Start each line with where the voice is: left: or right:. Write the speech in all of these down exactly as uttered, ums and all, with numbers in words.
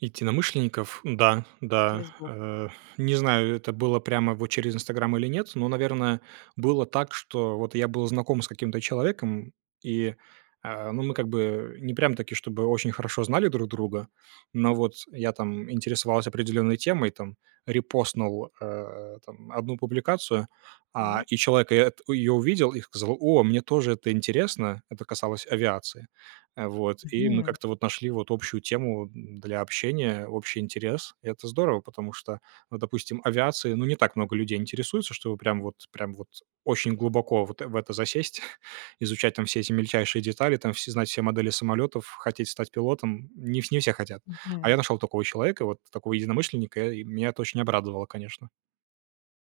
right: итинамышленникаф. Да, да.
left: Через блог.
right: Э. Не знаю, это было прямо во через "Инстаграм" или нет, но, наверное, было так, что вот я был знаком с каким-то человеком. И, э, ну, мы как бы не прямо-таки, чтобы очень хорошо знали друг друга. Но вот я, там, интересовался определенной темой, там. Репостнул, э, там, одну публикацию, а,
left: Так.
right: и человек и эт ее увидел и сказал: "О, мне тоже это интересно". Это касалось авиации. Э, вот. И мы
left: Мгм.
right: как-то вот нашли вот общую тему, м, для общения, общий интерес. Это здорово, потому что, ну, допустим, авиацией, ну, не так много людей интересуется, чтобы прям вот прям вот очень глубоко вот в это засесть. Изучать, там, все эти мельчайшие детали. Там, всё знать все модели самолетов, хотеть стать пилотом. Ни не все хотят. А я
left: Мгм.
right: нашел такого человека и вот такого единомышленника. И меня это очень обрадовало, конечно.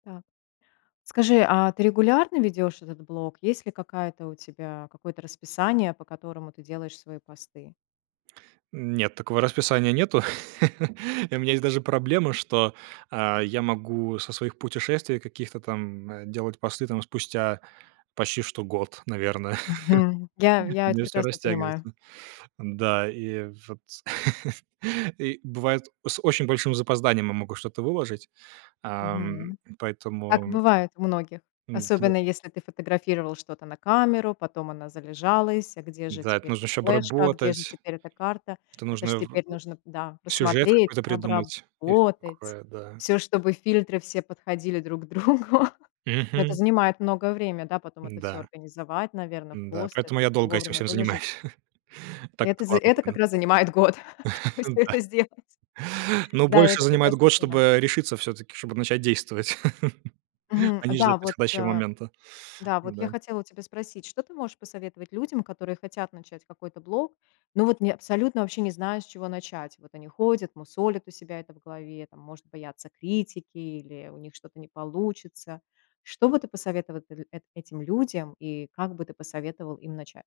left: Так. Скажи, а ты регулярно ведешь этот блог? Есть ли какая-то у тебя какое-то расписание, по которому ты делаешь свои посты?
right: Нет, такого расписания нету. И у меня есть даже проблема, что, а, я могу со своих путешествий каких-то там, э, делать посты, там, спустя почти что год, наверно.
left: Мгм. Я
right: У
left: я это
right: меня всё
left: прекрасно понимаю.
right: растягивается. Н-да, и воц и бывает с очень большим запозданием я могу что-то выложить, ам,
left: Мгм. Так
right: поэтому
left: бывает у многих.
right: М-да.
left: Особенно, если ты фотографировал что-то на камеру, потом она залежалась. А где же
right: Да, это
left: теперь эта
right: нужно еще
left: флешка? А где же
right: обработать.
left: теперь эта карта?
right: Это
left: Это ж
right: нужно в
left: теперь нужно да,
right: сюжет
left: посмотреть,
right: какой-то придумать и всё
left: обработать.
right: такое. Да.
left: Всё, чтобы фильтры все подходили друг другу. Это
right: Мгм.
left: занимает многое время, да, потом это всё
right: Да.
left: организовать, наверно, в
right: Н-да.
left: пост,
right: Поэтому
left: это
right: я
left: всё
right: долго этим
left: вовремя
right: всем
left: выложить.
right: занимаюсь. Так
left: Это з
right: откладываю
left: это как
right: на
left: раз занимает год, чтобы
right: потом.
left: всё
right: Да.
left: это сделать.
right: Ну,
left: Да, я
right: больше
left: это
right: занимает
left: прекрасно
right: год, чтобы,
left: понимаю.
right: э, решиться всё-таки, чтобы начать действовать,
left: Мгм.
right: а не ждать
left: Да, вот,
right: подходящего
left: э
right: момента.
left: да, вот я
right: Да.
left: хотела у тебя спросить. Что ты можешь посоветовать людям, которые хотят начать какой-то блог, но вот не абсолютно вообще не знают, с чего начать? Вот они ходят, мусолят у себя это в голове, там, может бояться критики или у них что-то не получится. Что бы ты посоветова дл эт этим людям и как бы ты посоветовал им начать?